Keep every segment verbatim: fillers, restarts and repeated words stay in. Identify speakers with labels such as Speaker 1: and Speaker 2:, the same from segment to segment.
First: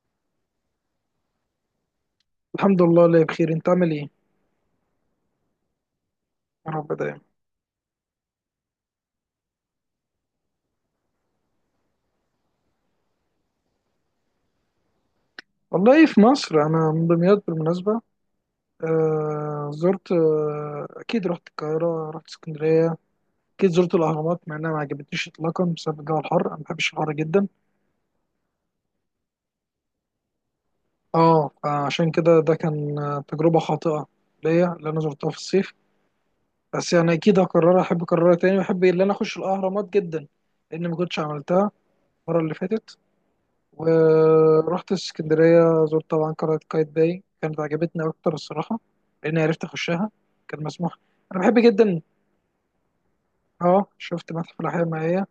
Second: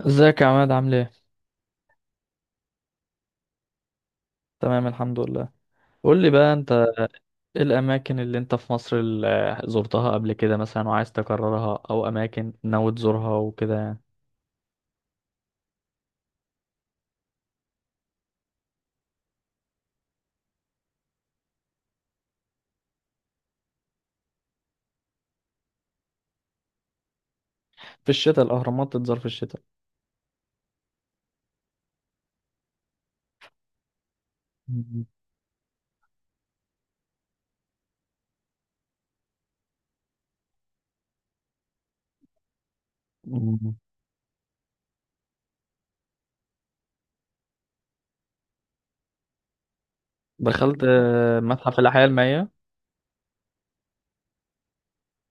Speaker 1: ازيك يا عماد عامل ايه؟
Speaker 2: الحمد لله اللي بخير. انت عامل ايه؟
Speaker 1: تمام الحمد لله. قول لي بقى
Speaker 2: يا
Speaker 1: انت،
Speaker 2: رب دايما.
Speaker 1: ايه الاماكن اللي انت في مصر اللي زرتها قبل كده مثلا وعايز تكررها او اماكن ناوي تزورها وكده يعني.
Speaker 2: والله في مصر، انا من دمياط بالمناسبه. آه زرت آه اكيد رحت القاهره، رحت اسكندريه. اكيد زرت الاهرامات، مع انها ما عجبتنيش اطلاقا بسبب الجو الحر. انا ما بحبش الحر جدا.
Speaker 1: في الشتاء الاهرامات تتزار في الشتاء.
Speaker 2: اه، فعشان كده ده كان آه، تجربه خاطئه ليا اللي انا
Speaker 1: مم.
Speaker 2: زرتها في الصيف. بس يعني اكيد هكررها، احب اكررها تاني، واحب ان انا اخش الاهرامات جدا لان ما كنتش عملتها المره اللي فاتت.
Speaker 1: مم.
Speaker 2: ورحت اسكندرية، زرت طبعا قلعة قايتباي، كانت عجبتني أكتر الصراحة لأني عرفت أخشها. كان
Speaker 1: دخلت
Speaker 2: مسموح.
Speaker 1: آه،
Speaker 2: أنا بحب
Speaker 1: متحف
Speaker 2: جدا.
Speaker 1: الاحياء المائية.
Speaker 2: أه شفت متحف الأحياء المائية.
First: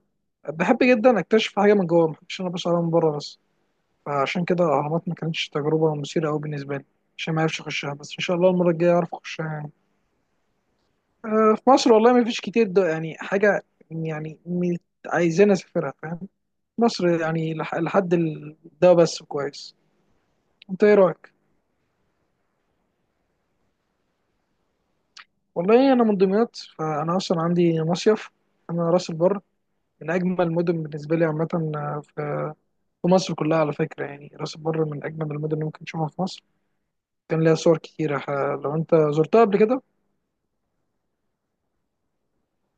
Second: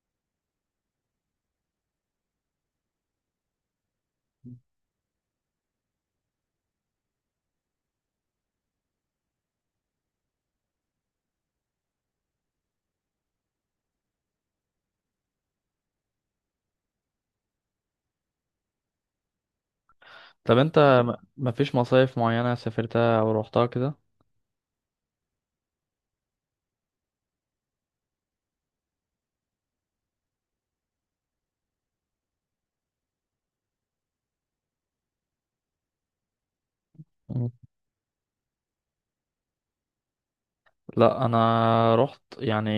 Speaker 2: بحب جدا أكتشف حاجة من جوه، مبحبش أنا بس عليها من بره بس. فعشان كده الأهرامات ما كانتش تجربة مثيرة أوي بالنسبة لي، عشان ما عرفش أخشها. بس إن شاء الله المرة الجاية أعرف أخشها يعني. أه في مصر والله ما فيش كتير، ده يعني حاجة يعني م- عايزين أسافرها، فاهم. مصر يعني لح- لحد ال- ده بس كويس.
Speaker 1: طب انت
Speaker 2: أنت إيه
Speaker 1: م-
Speaker 2: رأيك؟
Speaker 1: مفيش مصايف معينة سافرتها او روحتها كده؟
Speaker 2: والله انا من دمياط، فانا اصلا عندي مصيف. انا راس البر، من اجمل المدن بالنسبه لي عامه. آه، في في مصر كلها على فكره، يعني راس البر من اجمل المدن اللي ممكن تشوفها في مصر. كان
Speaker 1: مم.
Speaker 2: ليها صور كتيره، ح- لو انت زرتها قبل كده.
Speaker 1: لا انا رحت يعني،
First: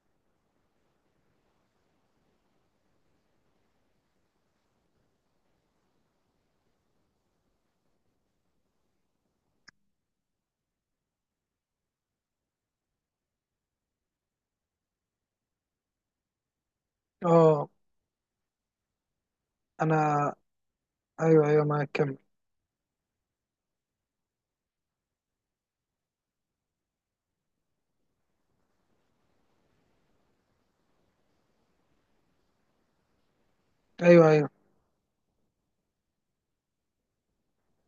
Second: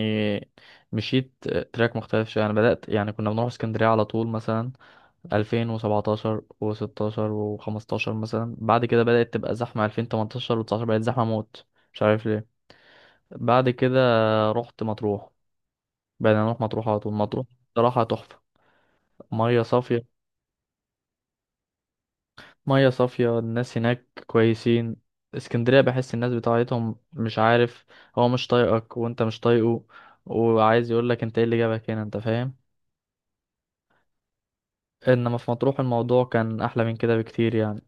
Speaker 1: مشيت. تراك مختلف شويه. انا بدات يعني، كنا بنروح اسكندريه على طول مثلا الفين وسبعتاشر و16 و15 مثلا. بعد كده بدأت تبقى زحمة الفين وتمنتاشر و19، بقت زحمة موت، مش عارف ليه. بعد كده رحت مطروح، بقينا نروح مطروح على طول مطروح.
Speaker 2: اه.
Speaker 1: صراحة تحفة، مية صافية.
Speaker 2: انا، ايوه، ايوه، ما كمل.
Speaker 1: مية صافية، الناس هناك كويسين. اسكندرية بحس الناس بتاعتهم، مش عارف، هو مش طايقك وانت مش طايقه، وعايز يقولك انت ايه اللي جابك هنا، انت فاهم.
Speaker 2: ايوه، ايوه.
Speaker 1: انما في مطروح الموضوع كان احلى من كده بكتير يعني.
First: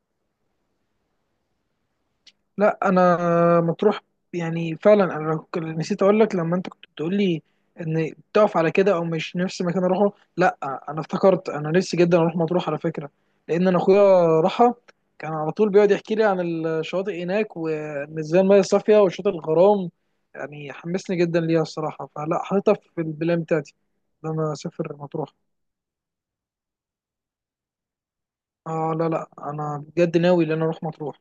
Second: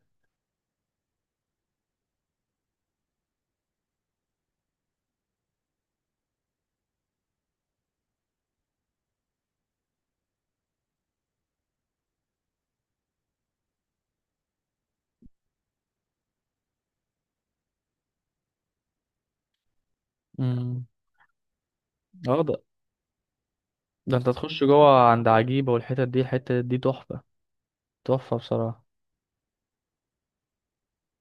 Speaker 2: لا، انا مطروح، يعني فعلا انا ك- نسيت اقول لك لما انت كنت بتقول لي ان بتقف على كده او مش نفس مكان اروحه. لا، انا افتكرت انا نفسي جدا اروح مطروح على فكره، لان انا اخويا راحها، كان على طول بيقعد يحكي لي عن الشواطئ هناك وان ازاي الميه صافيه وشاطئ الغرام. يعني
Speaker 1: امم،
Speaker 2: حمسني جدا ليها الصراحه، فلا حاططها في البلان بتاعتي
Speaker 1: ده انت
Speaker 2: ان انا
Speaker 1: تخش
Speaker 2: اسافر
Speaker 1: جوه عند
Speaker 2: مطروح.
Speaker 1: عجيبة والحتت دي، الحتة دي تحفة، تحفة بصراحة.
Speaker 2: اه لا، لا، انا بجد ناوي ان انا اروح مطروح.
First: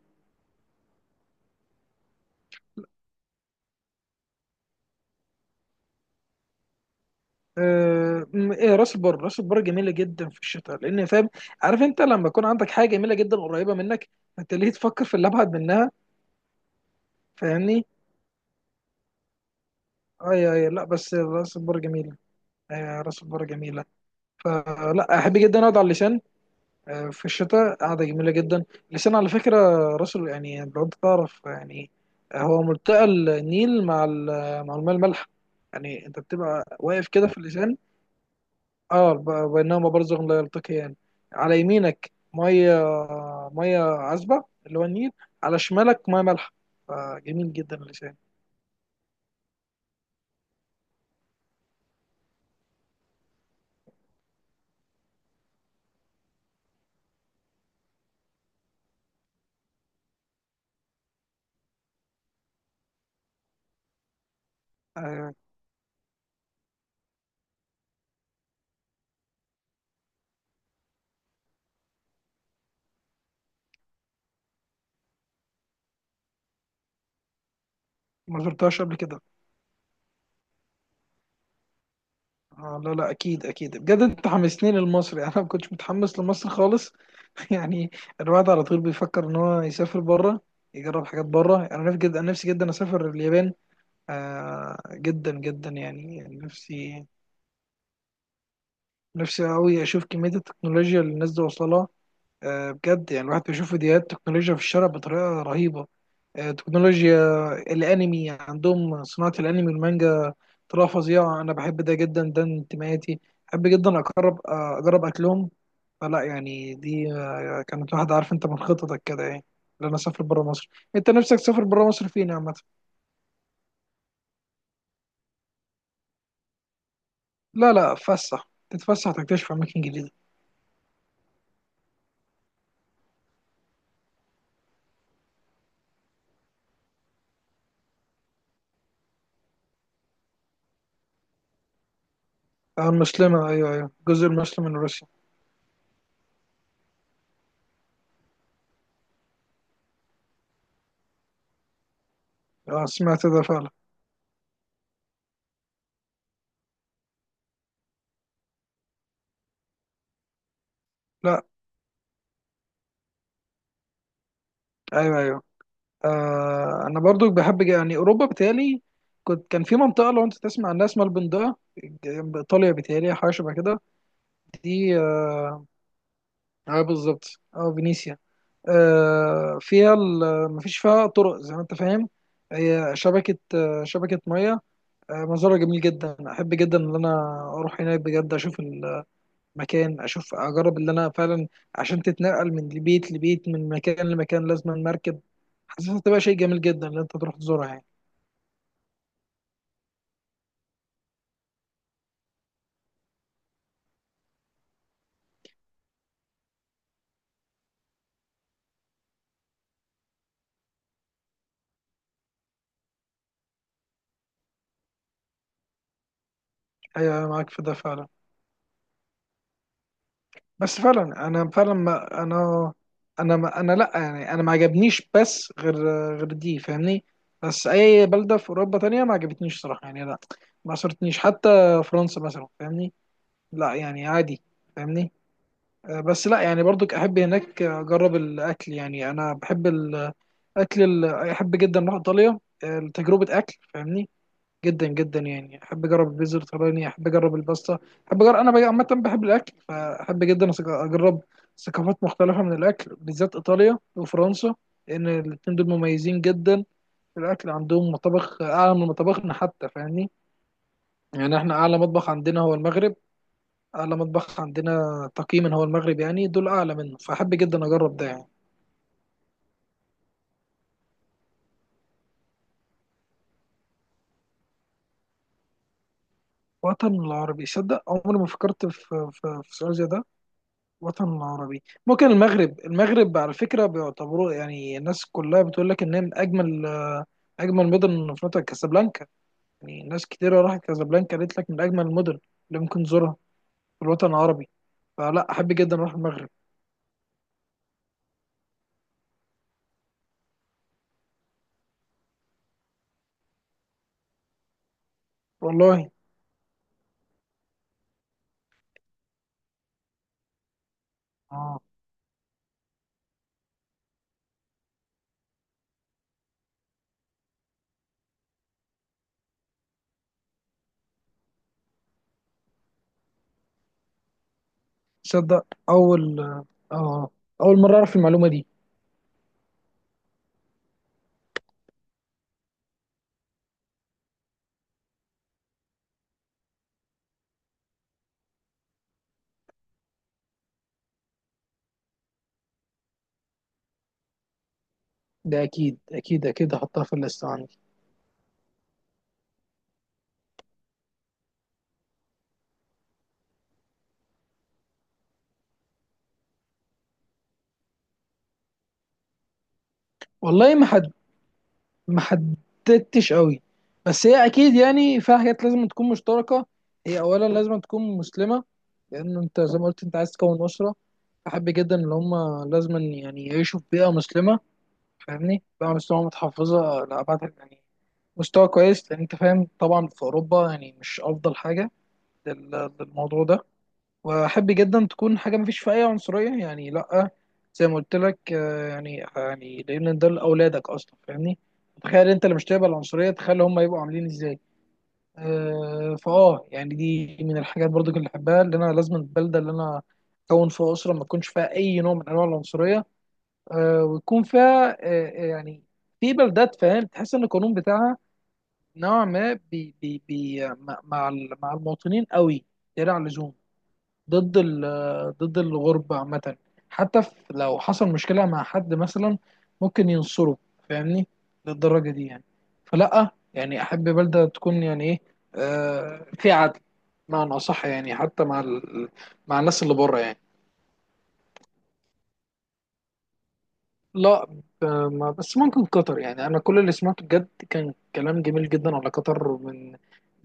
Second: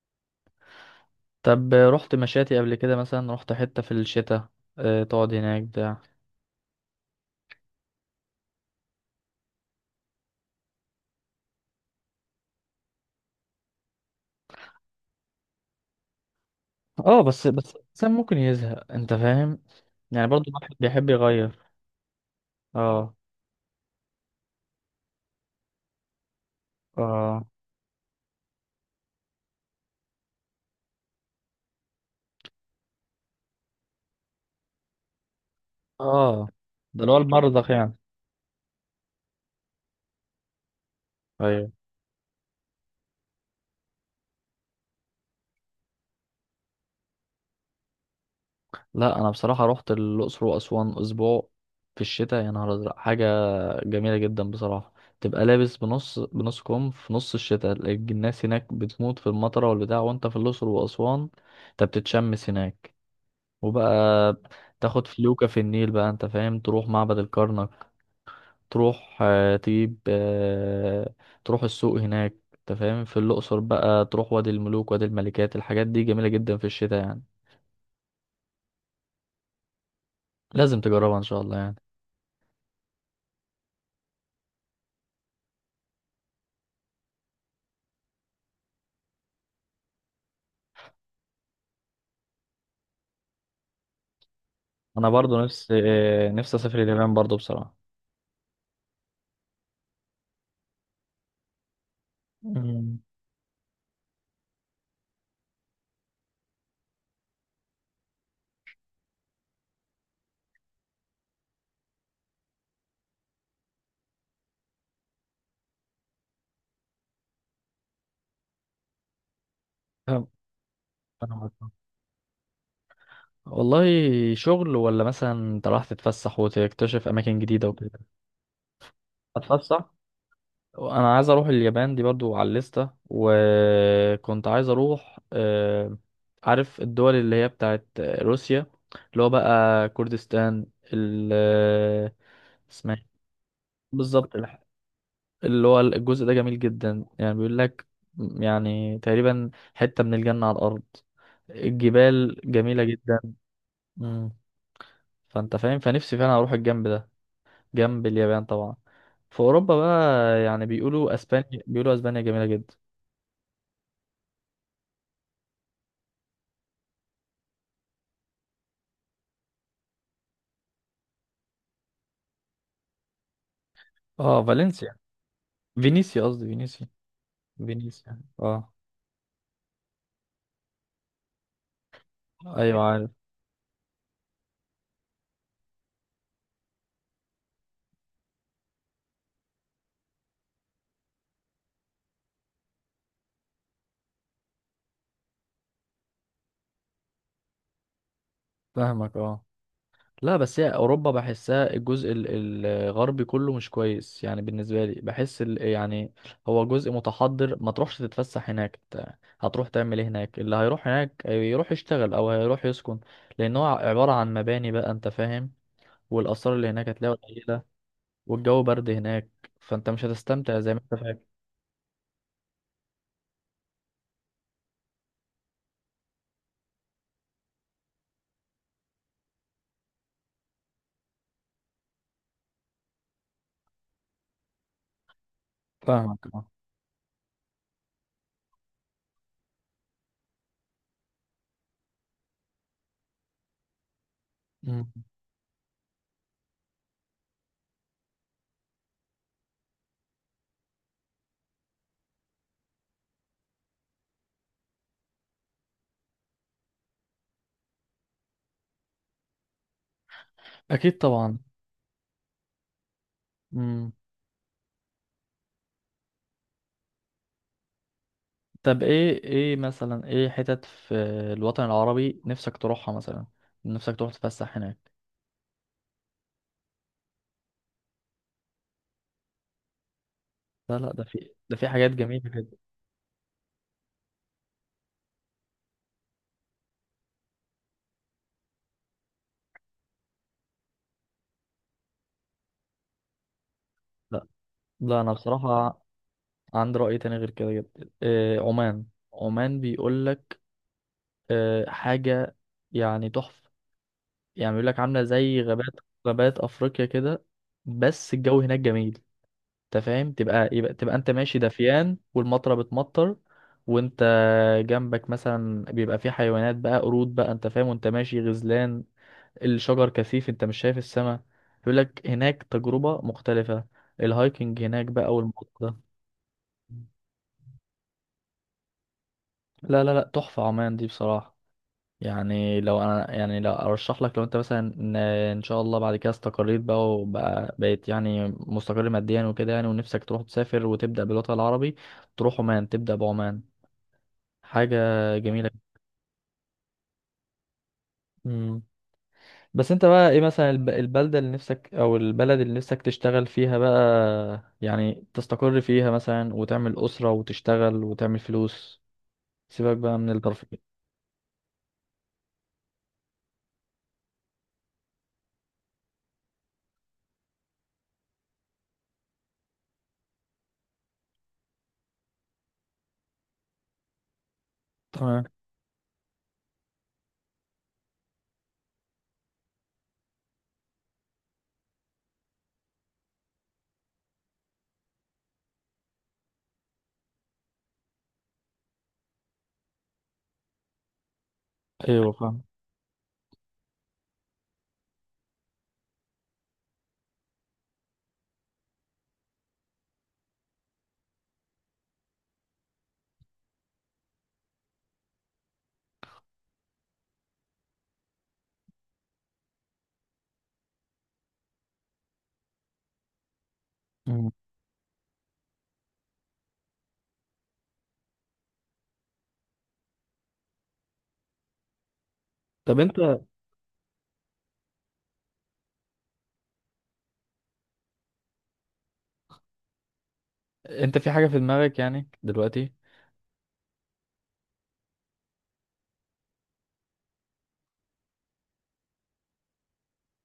Speaker 1: طب رحت مشاتي قبل كده مثلا؟ رحت حتة في الشتاء؟ اه، تقعد هناك بتاع.
Speaker 2: آه، م- ايه، راس البر، راس البر جميله جدا في الشتاء لان، فاهم، عارف انت لما يكون عندك حاجه جميله جدا قريبه منك، انت ليه تفكر في اللي ابعد منها؟
Speaker 1: اه، بس بس
Speaker 2: فاهمني.
Speaker 1: الإنسان ممكن يزهق، انت فاهم، يعني برضو
Speaker 2: اي، اي،
Speaker 1: الواحد
Speaker 2: لا
Speaker 1: بيحب
Speaker 2: بس راس
Speaker 1: يغير.
Speaker 2: البر جميله. آه،
Speaker 1: اه،
Speaker 2: راس البر جميله. فلا احب جدا اقعد على اللسان. آه، في
Speaker 1: اه،
Speaker 2: الشتاء قاعده جميله جدا. اللسان على فكره، راس ال- يعني لو انت تعرف يعني. آه، هو ملتقى النيل مع ال- مع الماء المالح، يعني انت
Speaker 1: اه،
Speaker 2: بتبقى
Speaker 1: ده
Speaker 2: واقف
Speaker 1: اللي هو
Speaker 2: كده في
Speaker 1: المرضخ
Speaker 2: اللسان.
Speaker 1: يعني.
Speaker 2: اه، ب- بينهما برزخ لا يلتقيان. على
Speaker 1: ايوه.
Speaker 2: يمينك ميه، ميه عذبه اللي هو النيل. على شمالك ميه مالحه. فجميل جدا اللسان.
Speaker 1: لا انا بصراحة رحت الأقصر وأسوان أسبوع في الشتاء، يا نهار أزرق حاجة جميلة جدا بصراحة. تبقى لابس بنص بنص كم في نص الشتاء، الناس هناك بتموت في المطرة والبتاع وانت في الأقصر وأسوان انت بتتشمس هناك. وبقى تاخد
Speaker 2: آه
Speaker 1: فلوكة في النيل بقى، انت فاهم، تروح معبد الكرنك، تروح آه، تجيب آه، تروح السوق هناك، انت فاهم، في الأقصر بقى تروح وادي الملوك وادي الملكات. الحاجات دي جميلة جدا في الشتاء يعني،
Speaker 2: ما زرتهاش قبل كده.
Speaker 1: لازم تجربها ان شاء الله يعني.
Speaker 2: آه لا، لا، اكيد، اكيد بجد انت حمسني لمصر يعني انا ما كنتش متحمس لمصر خالص. يعني الواحد على طول بيفكر ان هو يسافر بره، يجرب حاجات بره. انا نفسي جدا، انا نفسي جدا اسافر اليابان. آه
Speaker 1: انا
Speaker 2: جدا،
Speaker 1: برضو
Speaker 2: جدا
Speaker 1: نفسي،
Speaker 2: يعني
Speaker 1: آه،
Speaker 2: يعني
Speaker 1: نفسي اسافر
Speaker 2: نفسي.
Speaker 1: اليابان برضو بصراحة.
Speaker 2: نفسي قوي اشوف كميه التكنولوجيا اللي الناس دي واصله لها. آه،
Speaker 1: مم.
Speaker 2: بجد يعني الواحد بيشوف فيديوهات تكنولوجيا في الشارع بطريقة رهيبة. آه، تكنولوجيا الأنمي عندهم، صناعة الأنمي والمانجا، طريقة فظيعة. أنا بحب ده جدا، ده انتمائي. بحب جدا أقرب آه، أجرب أكلهم. فلا يعني دي آه، كانت واحدة، عارف أنت، من خططك كده يعني، إن أنا أسافر
Speaker 1: فاهم.
Speaker 2: برا مصر. أنت نفسك
Speaker 1: فاهمك.
Speaker 2: تسافر برا مصر فين يا عامة؟
Speaker 1: والله شغل ولا مثلا انت راح تتفسح وتكتشف اماكن جديده
Speaker 2: لا، لا،
Speaker 1: وكده؟
Speaker 2: فسح تتفسح، تكتشف أماكن
Speaker 1: اتفسح.
Speaker 2: جديدة.
Speaker 1: انا عايز اروح اليابان دي برضو على الليسته، وكنت عايز اروح، آه، عارف الدول اللي هي بتاعت روسيا اللي هو بقى كردستان، ال آه،
Speaker 2: آه،
Speaker 1: اسمها إيه؟
Speaker 2: المسلمة، أيوه، أيوه، الجزء
Speaker 1: بالظبط الح-
Speaker 2: المسلم من روسيا.
Speaker 1: اللي هو الجزء ده جميل جدا يعني، بيقول لك يعني تقريبا حته من الجنه على الارض، الجبال جميله
Speaker 2: آه،
Speaker 1: جدا.
Speaker 2: سمعت ده فعلا.
Speaker 1: مم. فانت فاهم، فنفسي فعلا اروح الجنب ده، جنب اليابان طبعا. في اوروبا بقى، يعني بيقولوا
Speaker 2: لا.
Speaker 1: اسبانيا، بيقولوا اسبانيا جميله جدا.
Speaker 2: أيوه، أيوه. آه انا برضو بحب يعني اوروبا بتالي. كنت كان في منطقه، لو انت تسمع عنها اسمها البندقه، جنب ايطاليا بتالي، حاجه شبه كده.
Speaker 1: اه، فالنسيا،
Speaker 2: دي اه.
Speaker 1: فينيسيا قصدي،
Speaker 2: آه،
Speaker 1: فينيسيا،
Speaker 2: بالظبط اه فينيسيا.
Speaker 1: فينيسيا اه.
Speaker 2: آه فيها ال- مفيش فيها طرق زي ما انت فاهم.
Speaker 1: ايوه
Speaker 2: هي
Speaker 1: عارف.
Speaker 2: شبكه، آه شبكه ميه. آه منظرها جميل جدا، احب جدا ان انا اروح هناك بجد اشوف المكان، اشوف اجرب اللي انا فعلا. عشان تتنقل من بيت لبيت، من مكان لمكان لازم مركب. حاسسها تبقى شيء جميل جدا ان انت تروح تزورها يعني.
Speaker 1: فاهمك اه. لا بس هي اوروبا بحسها الجزء ال- الغربي كله مش كويس يعني، بالنسبه لي بحس ال- يعني هو جزء متحضر، ما تروحش تتفسح هناك، إنت هتروح تعمل ايه هناك؟ اللي هيروح هناك يروح يشتغل او هيروح يسكن، لان هو عباره عن مباني بقى، انت فاهم، والآثار اللي هناك
Speaker 2: ايوه،
Speaker 1: هتلاقيها
Speaker 2: أيوة، معاك في
Speaker 1: قليلة،
Speaker 2: ده فعلا.
Speaker 1: والجو برد هناك، فانت مش هتستمتع زي ما
Speaker 2: بس
Speaker 1: انت فاكر.
Speaker 2: فعلا انا فعلا ما انا، انا ما انا، لا يعني انا ما عجبنيش بس غير غير دي، فاهمني. بس اي بلده في اوروبا تانية ما عجبتنيش صراحه يعني، لا. ما صرتنيش حتى، فرنسا مثلا، فاهمني. لا يعني عادي. فاهمني. آه،
Speaker 1: فاهمك
Speaker 2: بس لا
Speaker 1: اه.
Speaker 2: يعني برضك احب هناك اجرب الاكل، يعني انا بحب الاكل. ال- احب جدا اروح ايطاليا، آه، لتجربه اكل، فاهمني.
Speaker 1: مم.
Speaker 2: جدا، جدا يعني احب اجرب البيتزا الايطالية، احب اجرب الباستا، احب اجرب، انا بقى عامه بحب الاكل، فاحب جدا أس- اجرب ثقافات مختلفه من الاكل، بالذات ايطاليا وفرنسا، لان الاتنين دول مميزين جدا في الاكل. عندهم مطابخ اعلى من مطابخنا حتى، فاهمني.
Speaker 1: اكيد
Speaker 2: يعني
Speaker 1: طبعا.
Speaker 2: احنا اعلى مطبخ عندنا هو المغرب.
Speaker 1: مم.
Speaker 2: اعلى مطبخ عندنا تقييما هو المغرب، يعني دول اعلى منه، فاحب جدا اجرب ده يعني.
Speaker 1: طب ايه، ايه مثلا، ايه حتت في الوطن العربي نفسك تروحها مثلا، نفسك تروح تتفسح هناك؟
Speaker 2: وطن العربي، صدق عمري ما فكرت في في, في سؤال زي ده.
Speaker 1: لا لا، ده
Speaker 2: الوطن
Speaker 1: في، ده
Speaker 2: العربي
Speaker 1: في حاجات
Speaker 2: ممكن
Speaker 1: جميلة جدا.
Speaker 2: المغرب، المغرب على فكرة بيعتبروه، يعني الناس كلها بتقول لك إنها من أجمل آه، أجمل مدن من أفريقيا، كازابلانكا. يعني ناس كتيرة راحت كازابلانكا، قالت لك من أجمل المدن اللي ممكن تزورها في الوطن
Speaker 1: لا
Speaker 2: العربي.
Speaker 1: لا، انا
Speaker 2: فلا أحب جدا
Speaker 1: بصراحة
Speaker 2: أروح المغرب.
Speaker 1: عندي رأي تاني غير كده جدا، إيه عمان. عمان بيقول لك إيه، حاجة يعني تحفة، يعني بيقول لك عاملة زي غابات،
Speaker 2: والله.
Speaker 1: غابات افريقيا كده، بس الجو هناك جميل. انت فاهم، تبقى يبقى تبقى انت ماشي
Speaker 2: اه.
Speaker 1: دفيان والمطره بتمطر، وانت جنبك مثلا بيبقى في حيوانات بقى، قرود بقى، انت فاهم، وانت ماشي غزلان، الشجر كثيف انت مش شايف السماء. يقول لك هناك تجربه مختلفه، الهايكنج هناك بقى
Speaker 2: تصدق
Speaker 1: والموضوع ده.
Speaker 2: أول آه أول مرة أعرف المعلومة دي.
Speaker 1: لا لا لا تحفه عمان دي بصراحه. يعني لو انا، يعني لو ارشح لك، لو انت مثلا ان إن شاء الله بعد كده استقريت بقى وبقى بقيت يعني مستقر ماديا وكده يعني، ونفسك تروح تسافر وتبدا بالوطن العربي، تروح عمان، تبدا بعمان. حاجة
Speaker 2: ده
Speaker 1: جميلة.
Speaker 2: أكيد، أكيد، أكيد هحطها في الليست عندي.
Speaker 1: مم. بس انت بقى ايه مثلا الب- البلدة اللي نفسك، او البلد اللي نفسك تشتغل فيها بقى، يعني تستقر فيها مثلا وتعمل أسرة وتشتغل وتعمل فلوس، سيبك بقى من
Speaker 2: والله، ما
Speaker 1: الترفيه.
Speaker 2: ما حددتش قوي. بس هي اكيد يعني فيها حاجات لازم تكون مشتركه. هي اولا لازم تكون مسلمه، لان انت زي ما قلت انت عايز تكون اسره. بحب جدا ان هم لازم يعني يعيشوا في بيئه مسلمه،
Speaker 1: تمام.
Speaker 2: فاهمني، بيئه مسلمه متحفظه لابعد يعني، مستوى كويس، لان انت فاهم طبعا في اوروبا يعني مش افضل حاجه لل- للموضوع ده. واحب جدا تكون حاجه مفيش فيها اي عنصريه يعني، لا، زي ما قلت لك. آه، يعني يعني لان ده لاولادك اصلا، فاهمني، تخيل
Speaker 1: ايوه
Speaker 2: انت اللي
Speaker 1: فاهم.
Speaker 2: مش تقبل العنصريه، تخيل هم يبقوا عاملين ازاي. آه، فاه يعني دي من الحاجات برضو اللي بحبها، اللي انا لازم البلده اللي انا اكون فيها اسره ما تكونش فيها اي نوع من انواع العنصريه. آه، ويكون فيها آه، آه، يعني في بلدات، فاهم، تحس ان القانون بتاعها نوع ما بي بي بي مع مع المواطنين قوي زيادة عن اللزوم،
Speaker 1: مم.
Speaker 2: ضد ال- آه، ضد الغربة عامة. حتى في- لو حصل مشكلة مع حد مثلا ممكن ينصره، فاهمني، للدرجة دي يعني.
Speaker 1: طب انت،
Speaker 2: فلأ يعني، أحب بلدة تكون يعني إيه، آه في عدل، معنى أصح يعني، حتى مع ال... مع الناس اللي بره يعني.
Speaker 1: انت في حاجة في دماغك يعني دلوقتي؟
Speaker 2: لا. ب- ما- بس ممكن قطر، يعني أنا كل اللي سمعته بجد كان كلام جميل جدا على قطر، من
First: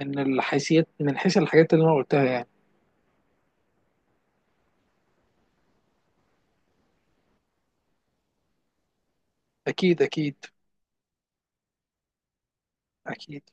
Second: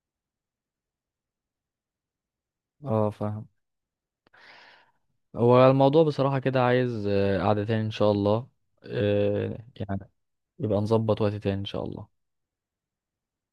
Speaker 2: من الحيثيات، من حيث الحاجات اللي أنا قلتها يعني.
Speaker 1: اه فاهم. هو الموضوع بصراحة كده عايز آه، قعدة تاني ان شاء الله، آه،
Speaker 2: أكيد،
Speaker 1: يعني
Speaker 2: أكيد،
Speaker 1: يبقى نظبط وقت تاني ان شاء الله.
Speaker 2: أكيد.